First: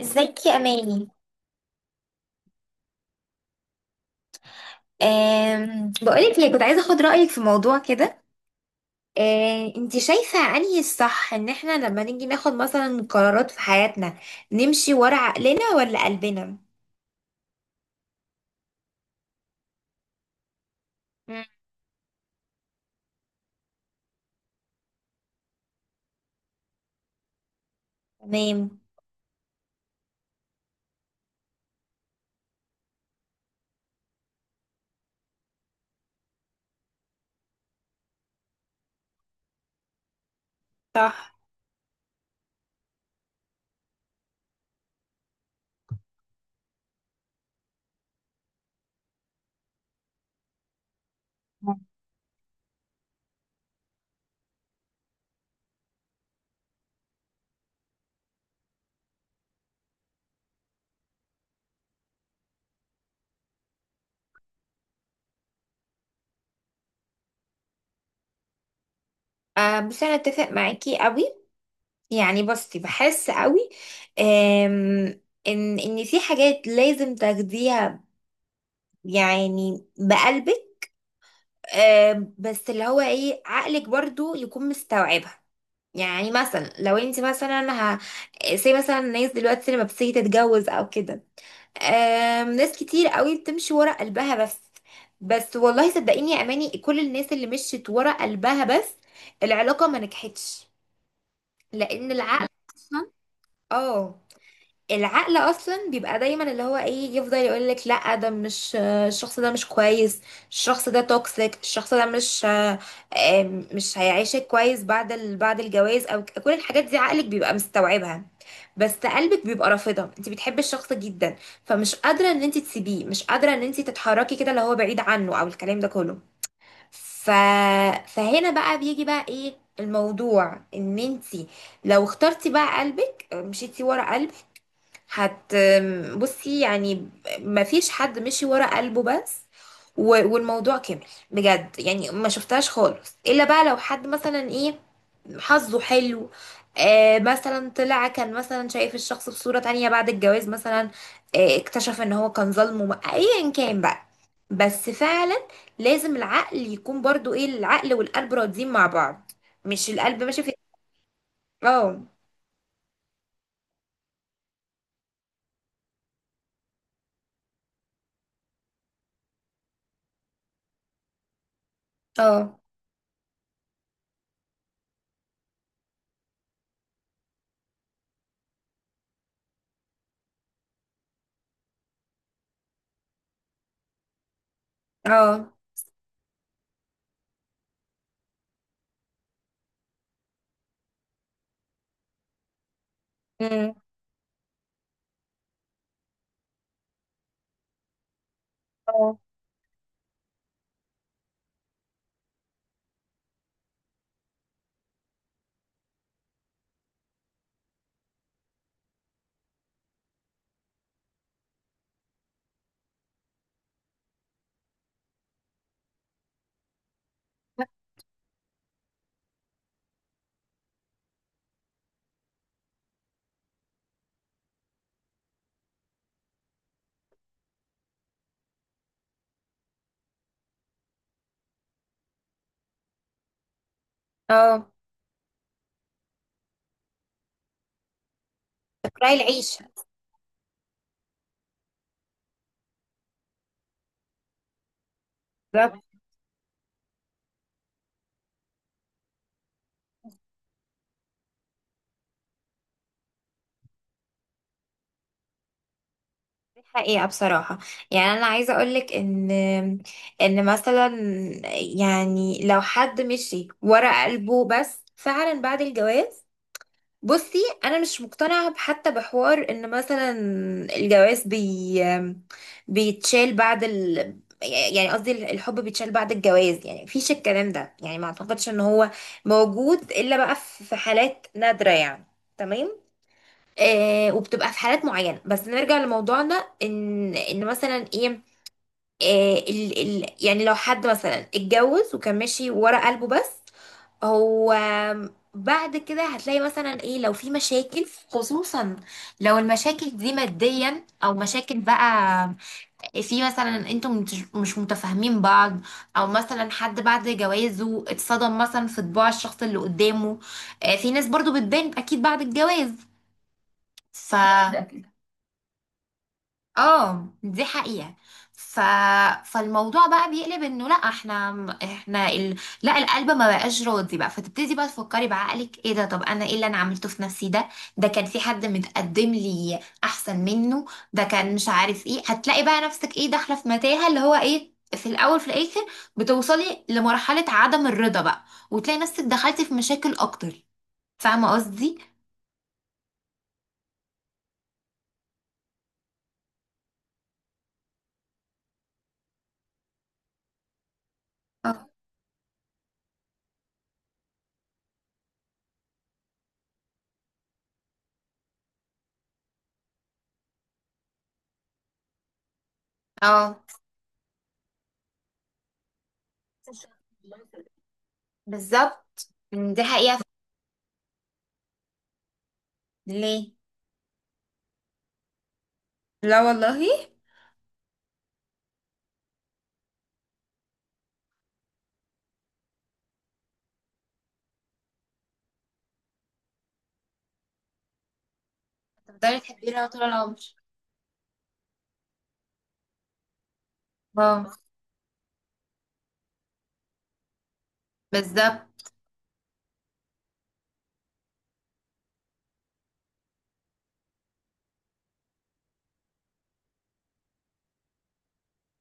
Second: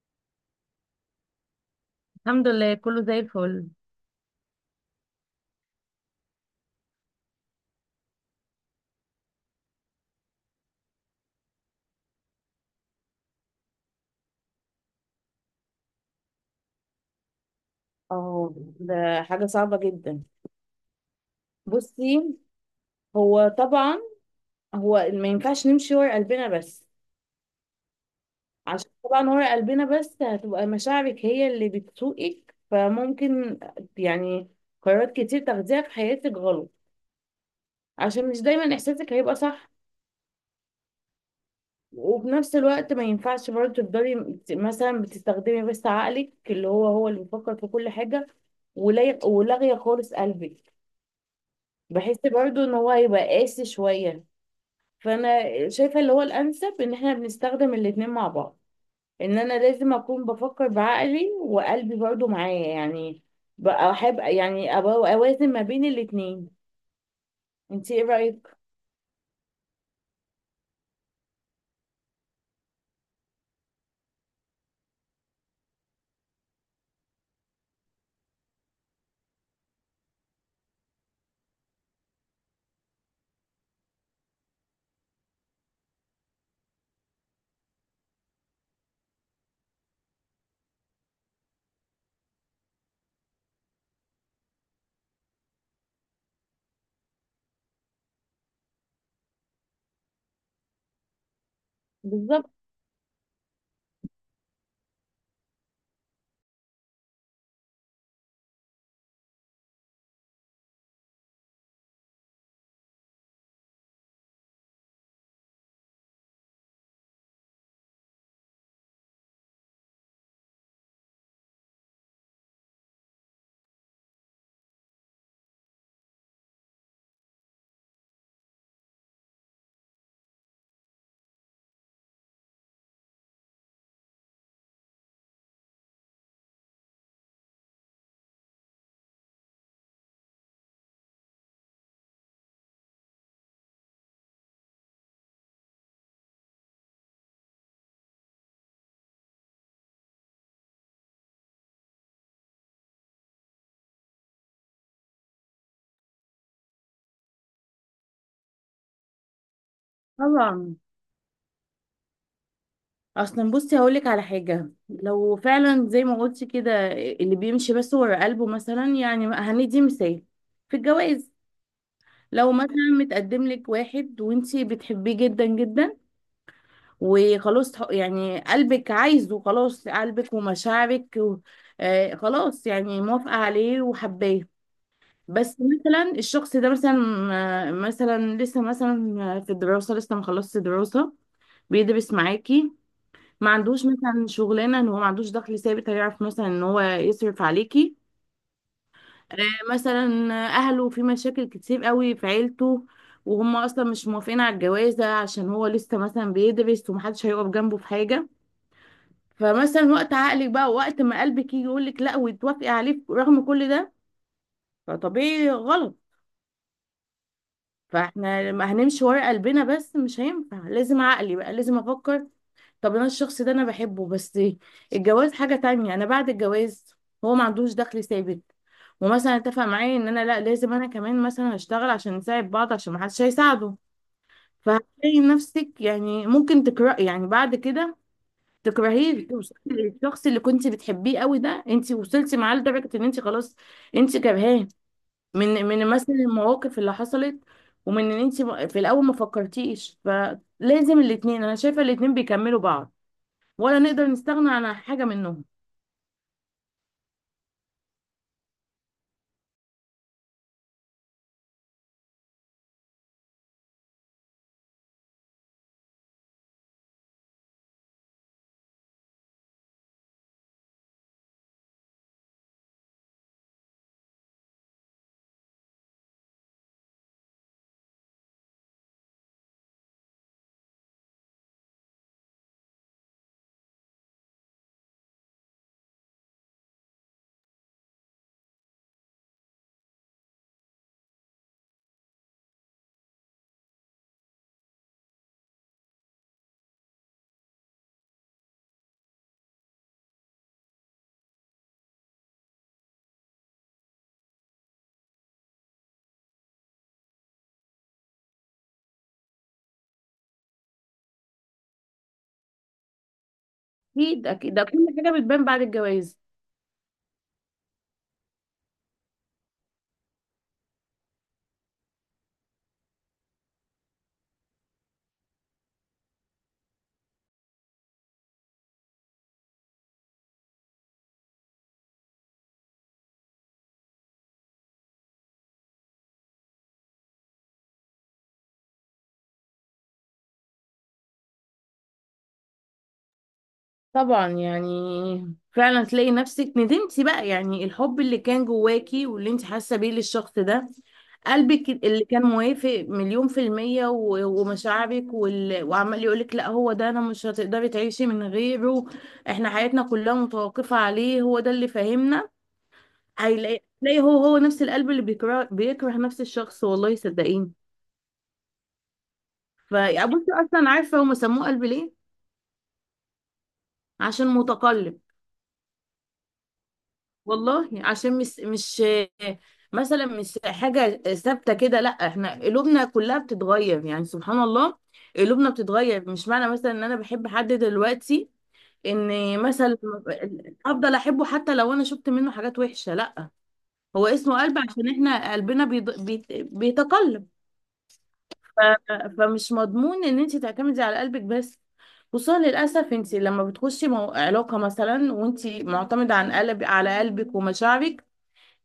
ازيك يا اماني؟ الحمد لله كله زي الفل. بقولك ليه كنت عايزه اخد رايك في موضوع كده. انتي شايفه انهي الصح ان احنا لما نيجي ناخد مثلا قرارات في حياتنا نمشي ورا عقلنا ولا قلبنا؟ اه، ده حاجة صعبة جدا. مم. بصي، هو طبعا ما ينفعش نمشي ورا قلبنا بس، تمام. عشان طبعا ورا قلبنا بس هتبقى مشاعرك هي اللي بتسوقك، فممكن يعني قرارات كتير تاخديها في حياتك غلط عشان مش دايما احساسك هيبقى صح. صح. وفي نفس الوقت ما ينفعش برضه تفضلي مثلا بتستخدمي بس عقلك اللي هو اللي بيفكر في كل حاجة ولاغية خالص قلبك. بحس برضو ان هو هيبقى قاسي شوية. فانا شايفة اللي هو الانسب ان احنا بنستخدم الاتنين مع بعض، ان انا لازم اكون بفكر بعقلي وقلبي برضو معايا، يعني بقى احب يعني أبقى اوازن ما بين الاتنين. انتي ايه رأيك؟ أه، بس انا اتفق معاكي قوي. يعني بصي بحس قوي. أم ان في حاجات لازم تاخديها، يعني بقلبك. بس اللي هو ايه عقلك برضو يكون مستوعبها. يعني مثلا لو انت مثلا زي مثلا الناس دلوقتي لما بتيجي تتجوز او كده. ناس كتير قوي بتمشي ورا قلبها بس. بس والله صدقيني يا اماني كل الناس اللي مشيت ورا قلبها بس العلاقة ما نجحتش، لان العقل بالظبط. اصلا. اه. العقل اصلا بيبقى دايما اللي هو ايه يفضل يقول لك لا ده مش الشخص، ده مش كويس، الشخص ده توكسيك، الشخص ده مش هيعيشك كويس بعد بعد الجواز، او كل الحاجات دي عقلك بيبقى مستوعبها. بس قلبك بيبقى رافضها، انت بتحبي الشخص جدا، فمش قادره ان انت تسيبيه، مش قادره ان انت تتحركي كده اللي هو بعيد عنه او الكلام ده كله. ف... فهنا بقى بيجي بقى ايه الموضوع، ان انت لو اخترتي بقى قلبك مشيتي ورا قلبك هت بصي يعني. مفيش حد مشي ورا قلبه بس والموضوع كمل، بجد يعني. ما شفتهاش خالص الا بقى لو حد مثلا ايه، حظه حلو، آه مثلا طلع كان مثلا شايف الشخص بصورة تانية بعد الجواز مثلا، آه اكتشف ان هو كان ظلمه ايا كان بقى. بس فعلا لازم العقل يكون برضو ايه، العقل والقلب راضيين مع بعض، مش القلب ماشي في. طبعا. اه. اصلا بصي هقولك على حاجه، لو فعلا زي ما قلتي كده اللي بيمشي بس ورا قلبه، مثلا يعني هندي مثال في الجواز. لو اه. مثلا متقدم لك واحد وانتي بتحبيه جدا جدا، وخلاص يعني قلبك عايزه، خلاص قلبك ومشاعرك و آه خلاص يعني موافقة عليه وحباه. اه. بس مثلا الشخص ده مثلا آه، مثلا لسه مثلا في الدراسة، لسه ما خلصش دراسة، بيدرس معاكي، ما مم. عندوش مثلا شغلانة، ان هو ما عندوش دخل ثابت هيعرف مثلا ان هو يصرف عليكي. اه. آه، مثلا اهله في مشاكل كتير قوي في عيلته، وهم اصلا مش موافقين على الجوازة عشان هو لسه مثلا بيدرس ومحدش هيقف جنبه في حاجة. فمثلا وقت عقلك بقى، وقت ما قلبك يجي يقول لك لا وتوافقي عليه رغم كل ده، فطبيعي غلط. فاحنا لما هنمشي ورا قلبنا بس مش هينفع، لازم عقلي بقى، لازم افكر. طب انا الشخص ده انا بحبه، بس الجواز حاجة تانية. انا بعد الجواز هو ما عندوش دخل ثابت، ومثلا اتفق معايا ان انا لا لازم انا كمان مثلا اشتغل عشان نساعد بعض عشان ما حدش هيساعده. اه. فهتلاقي نفسك يعني ممكن تكره يعني بعد كده، راي تكرهيه، توصلي العيشة. للشخص اللي كنت بتحبيه قوي ده انت وصلتي معاه لدرجه ان انت خلاص انت كرهاه من بالظبط. مثلا المواقف اللي حصلت ومن ان انت في الاول ما فكرتيش. فلازم الاتنين، انا شايفه الاتنين بيكملوا بعض ولا نقدر نستغنى عن حاجه منهم. دي حقيقة بصراحة. يعني أنا عايزة أقولك إن مثلا، يعني لو حد مشي ورا قلبه بس فعلا بعد الجواز، بصي أنا مش مقتنعة حتى بحوار إن مثلا الجواز بيتشال بعد يعني قصدي الحب بيتشال بعد الجواز، يعني مفيش الكلام ده، يعني ما أعتقدش إن هو موجود إلا بقى في حالات نادرة يعني. تمام. آه وبتبقى في حالات معينة، بس نرجع لموضوعنا ان مثلا ايه، آه ال يعني لو حد مثلا اتجوز وكان ماشي ورا قلبه بس، هو بعد كده هتلاقي مثلا ايه لو في مشاكل، خصوصا لو المشاكل دي ماديا او مشاكل بقى في مثلا انتم مش متفاهمين بعض، او مثلا حد بعد جوازه اتصدم مثلا في طباع الشخص اللي قدامه، آه، في ناس برضو بتبان اكيد بعد الجواز. ف اكيد اكيد ده كل حاجه بتبان بعد الجواز. اه دي حقيقة. ف... فالموضوع بقى بيقلب انه لا احنا، احنا ال... لا القلب ما بقاش راضي بقى، فتبتدي بقى تفكري بعقلك ايه ده، طب انا ايه اللي انا عملته في نفسي ده، ده كان في حد متقدم لي احسن منه، ده كان مش عارف ايه، هتلاقي بقى نفسك ايه داخلة في متاهة اللي هو ايه في الاول في الاخر بتوصلي لمرحلة عدم الرضا بقى، وتلاقي نفسك دخلتي في مشاكل اكتر، فاهمة قصدي؟ طبعا، يعني فعلا تلاقي نفسك ندمتي بقى، يعني الحب اللي كان جواكي واللي انت حاسه بيه للشخص ده، اه. قلبك اللي كان موافق مليون في المية ومشاعرك وال... وعمال يقولك لا هو ده، انا مش هتقدري تعيشي من غيره، احنا حياتنا كلها متوقفة عليه، هو ده اللي فاهمنا. اه. هيلاقي تلاقي هو نفس القلب اللي بيكره بيكره نفس الشخص، والله صدقيني. بالظبط. دي حقيقة. فبصي اصلا عارفة هم سموه قلب ليه؟ ليه؟ عشان متقلب، لا والله. والله عشان مش مثلا مش حاجة ثابتة كده، لا احنا قلوبنا كلها بتتغير، يعني سبحان الله قلوبنا بتتغير. مش معنى مثلا ان انا بحب حد دلوقتي تفضلي ان تحبيه لها مثلا طول العمر. افضل احبه، حتى لو انا شفت منه حاجات وحشة لا. هو اه. اسمه قلب عشان احنا قلبنا بيتقلب. بالظبط. ف- فمش مضمون ان انت تعتمدي على قلبك بس، خصوصا للاسف انت لما بتخشي علاقة مثلا وانت معتمدة عن على قلبك ومشاعرك،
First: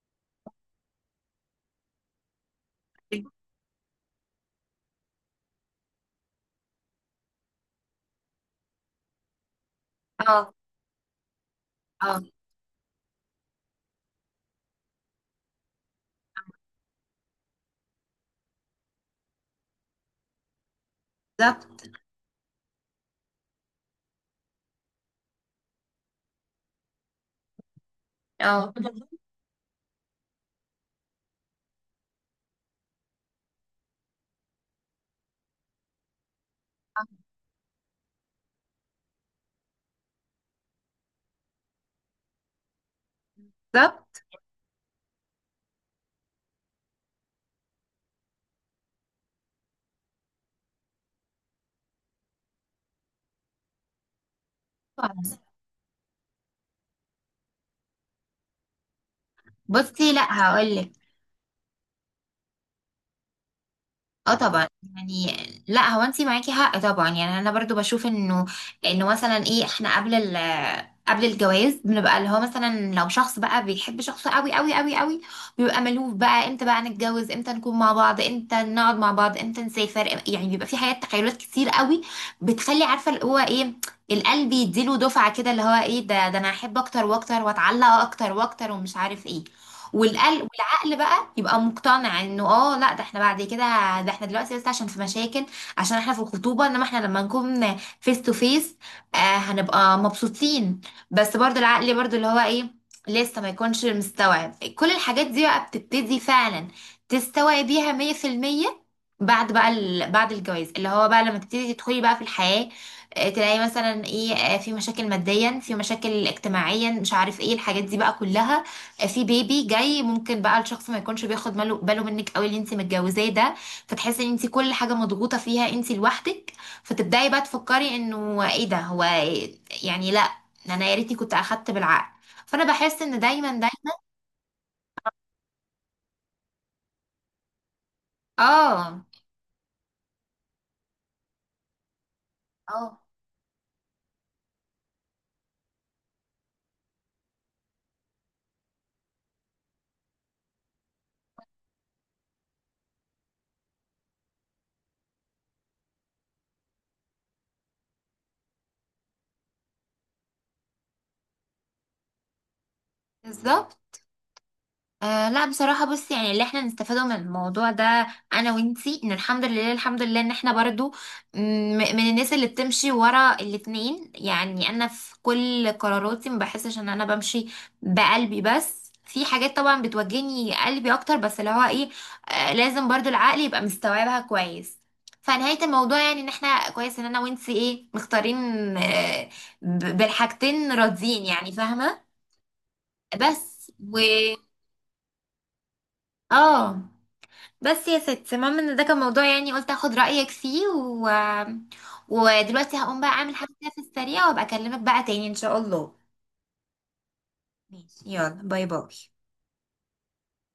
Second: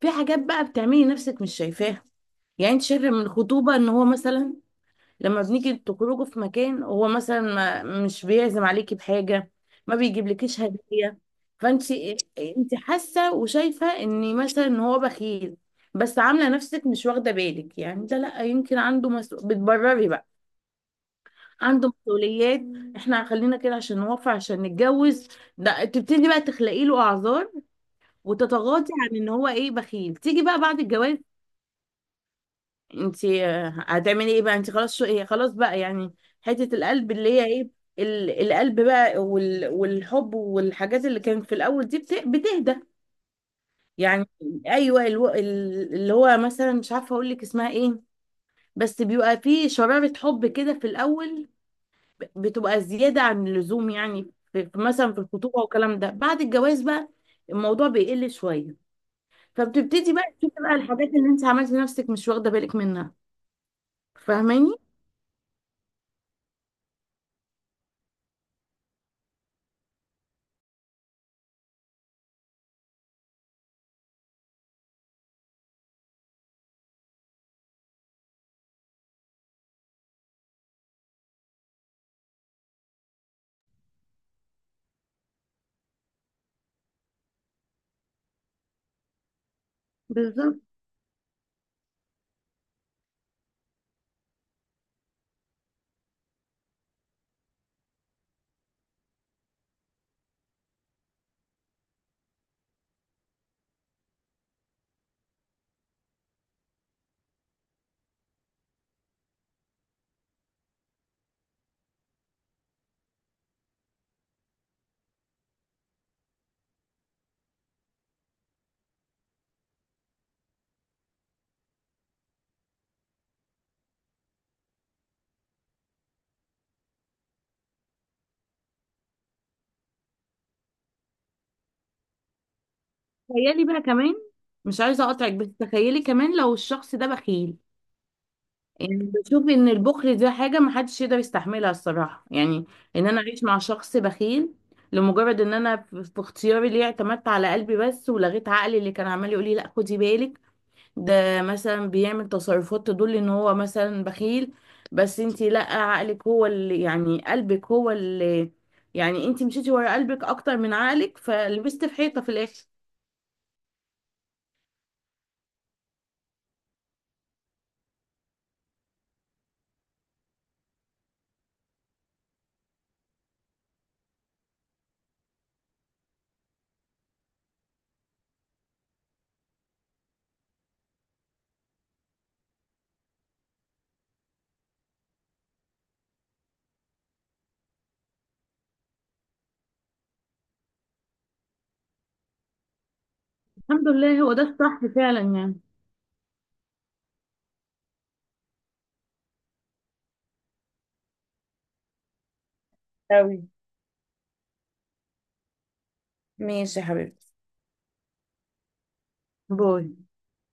في حاجات بقى بتعملي نفسك مش شايفاها. يعني انت شايفه من الخطوبه ان هو مثلا لما بنيجي تخرجوا في مكان هو مثلا ما مش بيعزم عليكي بحاجه، ما اه. بيجيبلكيش هديه. فانت اه. انت حاسه وشايفه ان مثلا ان هو بخيل، بس عامله نفسك مش واخده بالك. يعني ده لا يمكن عنده مسؤول، بتبرري بقى بالظبط. عنده مسؤوليات، احنا خلينا كده عشان نوفر عشان نتجوز. ده تبتدي بقى تخلقي له اعذار اه. وتتغاضي عن ان هو ايه بخيل. تيجي بقى بعد الجواز انتي آه، هتعملي ايه بقى؟ انتي خلاص، شو ايه خلاص بقى يعني. حتة القلب اللي هي ايه، القلب بقى والحب والحاجات اللي كانت في الاول دي بتهدى بالظبط. يعني. ايوه اللي هو مثلا مش عارفة اقول لك اسمها ايه، بس بيبقى فيه شرارة حب كده في الاول، بتبقى زيادة عن اللزوم، يعني في مثلا في الخطوبة والكلام ده. بعد الجواز بقى الموضوع بيقل شوية، بصي فبتبتدي لا بقى تشوفي بقى هقول لك. الحاجات اللي انت عملتي نفسك مش واخدة بالك منها. اه طبعا. فاهماني؟ يعني لا، هو انت معاكي حق طبعا، يعني انا برضو بشوف انه مثلا ايه احنا قبل الجواز بنبقى اللي هو مثلا لو شخص بقى بيحب شخص قوي قوي قوي قوي، بيبقى ملهوف بقى امتى بقى نتجوز امتى نكون مع بعض امتى نقعد مع بعض امتى نسافر، يعني بيبقى في حاجات تخيلات كتير قوي، بتخلي عارفه اللي هو ايه، القلب يديله دفعه كده اللي هو ايه ده، ده انا احب اكتر واكتر واتعلق اكتر واكتر ومش عارف ايه، والقلب بالظبط. عقل بقى يبقى مقتنع انه اه لا ده احنا بعد كده، ده احنا دلوقتي بس عشان في مشاكل، عشان احنا في الخطوبة، انما احنا لما نكون فيس تو فيس هنبقى مبسوطين، بس برضو العقل برضو اللي هو ايه لسه ما يكونش مستوعب كل الحاجات دي، بقى بتبتدي فعلا تستوعبيها 100%، بعد بقى بعد الجواز اللي هو بقى لما تبتدي تدخلي بقى في الحياة، آه تلاقي مثلا ايه، آه في مشاكل ماديا في مشاكل اجتماعيا مش عارف ايه الحاجات دي بقى كلها، في بيبي جاي ممكن بقى الشخص ما يكونش بياخد باله منك قوي اللي انت متجوزاه ده، فتحسي ان انت كل حاجه مضغوطه فيها انت لوحدك، فتبداي بقى تفكري انه ايه ده، هو يعني لا، انا يا ريتني كنت اخدت بالعقل، فانا بحس ان دايما تخيلي بقى دايما. كمان، مش عايزه اقطعك بس تخيلي كمان لو الشخص ده بخيل. يعني اه. بشوف ان البخل ده حاجه محدش يقدر يستحملها الصراحه، يعني اه. ان انا اعيش مع شخص بخيل لمجرد ان انا في اختياري ليه اعتمدت على قلبي بس ولغيت عقلي اللي كان عمال يقول لي لا خدي بالك، ده مثلا بيعمل تصرفات تدل ان هو مثلا بخيل، بس انتي لا عقلك هو اللي يعني قلبك هو اللي يعني، انتي مشيتي ورا قلبك اكتر من عقلك فلبست في حيطه في الاخر. بالظبط. آه لا بصراحة بصي، يعني اللي احنا نستفاده من الموضوع ده انا وانتي، ان الحمد لله، الحمد لله ان احنا برضو م- من الناس اللي بتمشي ورا الاتنين، يعني انا في كل قراراتي ما بحسش ان انا بمشي بقلبي بس، في حاجات طبعا بتوجهني قلبي اكتر، بس اللي هو ايه آه لازم برضو العقل يبقى مستوعبها كويس، فنهاية الموضوع يعني ان احنا كويس ان انا وانتي ايه مختارين، آه بالحاجتين راضيين يعني فاهمة. بس الحمد و لله هو ده الصح فعلا يعني. اه. بس يا ست، المهم ان ده كان موضوع يعني، قلت اخد رأيك فيه ودلوقتي هقوم بقى اعمل أوي، حاجة كده في السريع وابقى اكلمك بقى تاني ان شاء الله. ماشي يا حبيبتي، ماشي يلا باي باي. باي.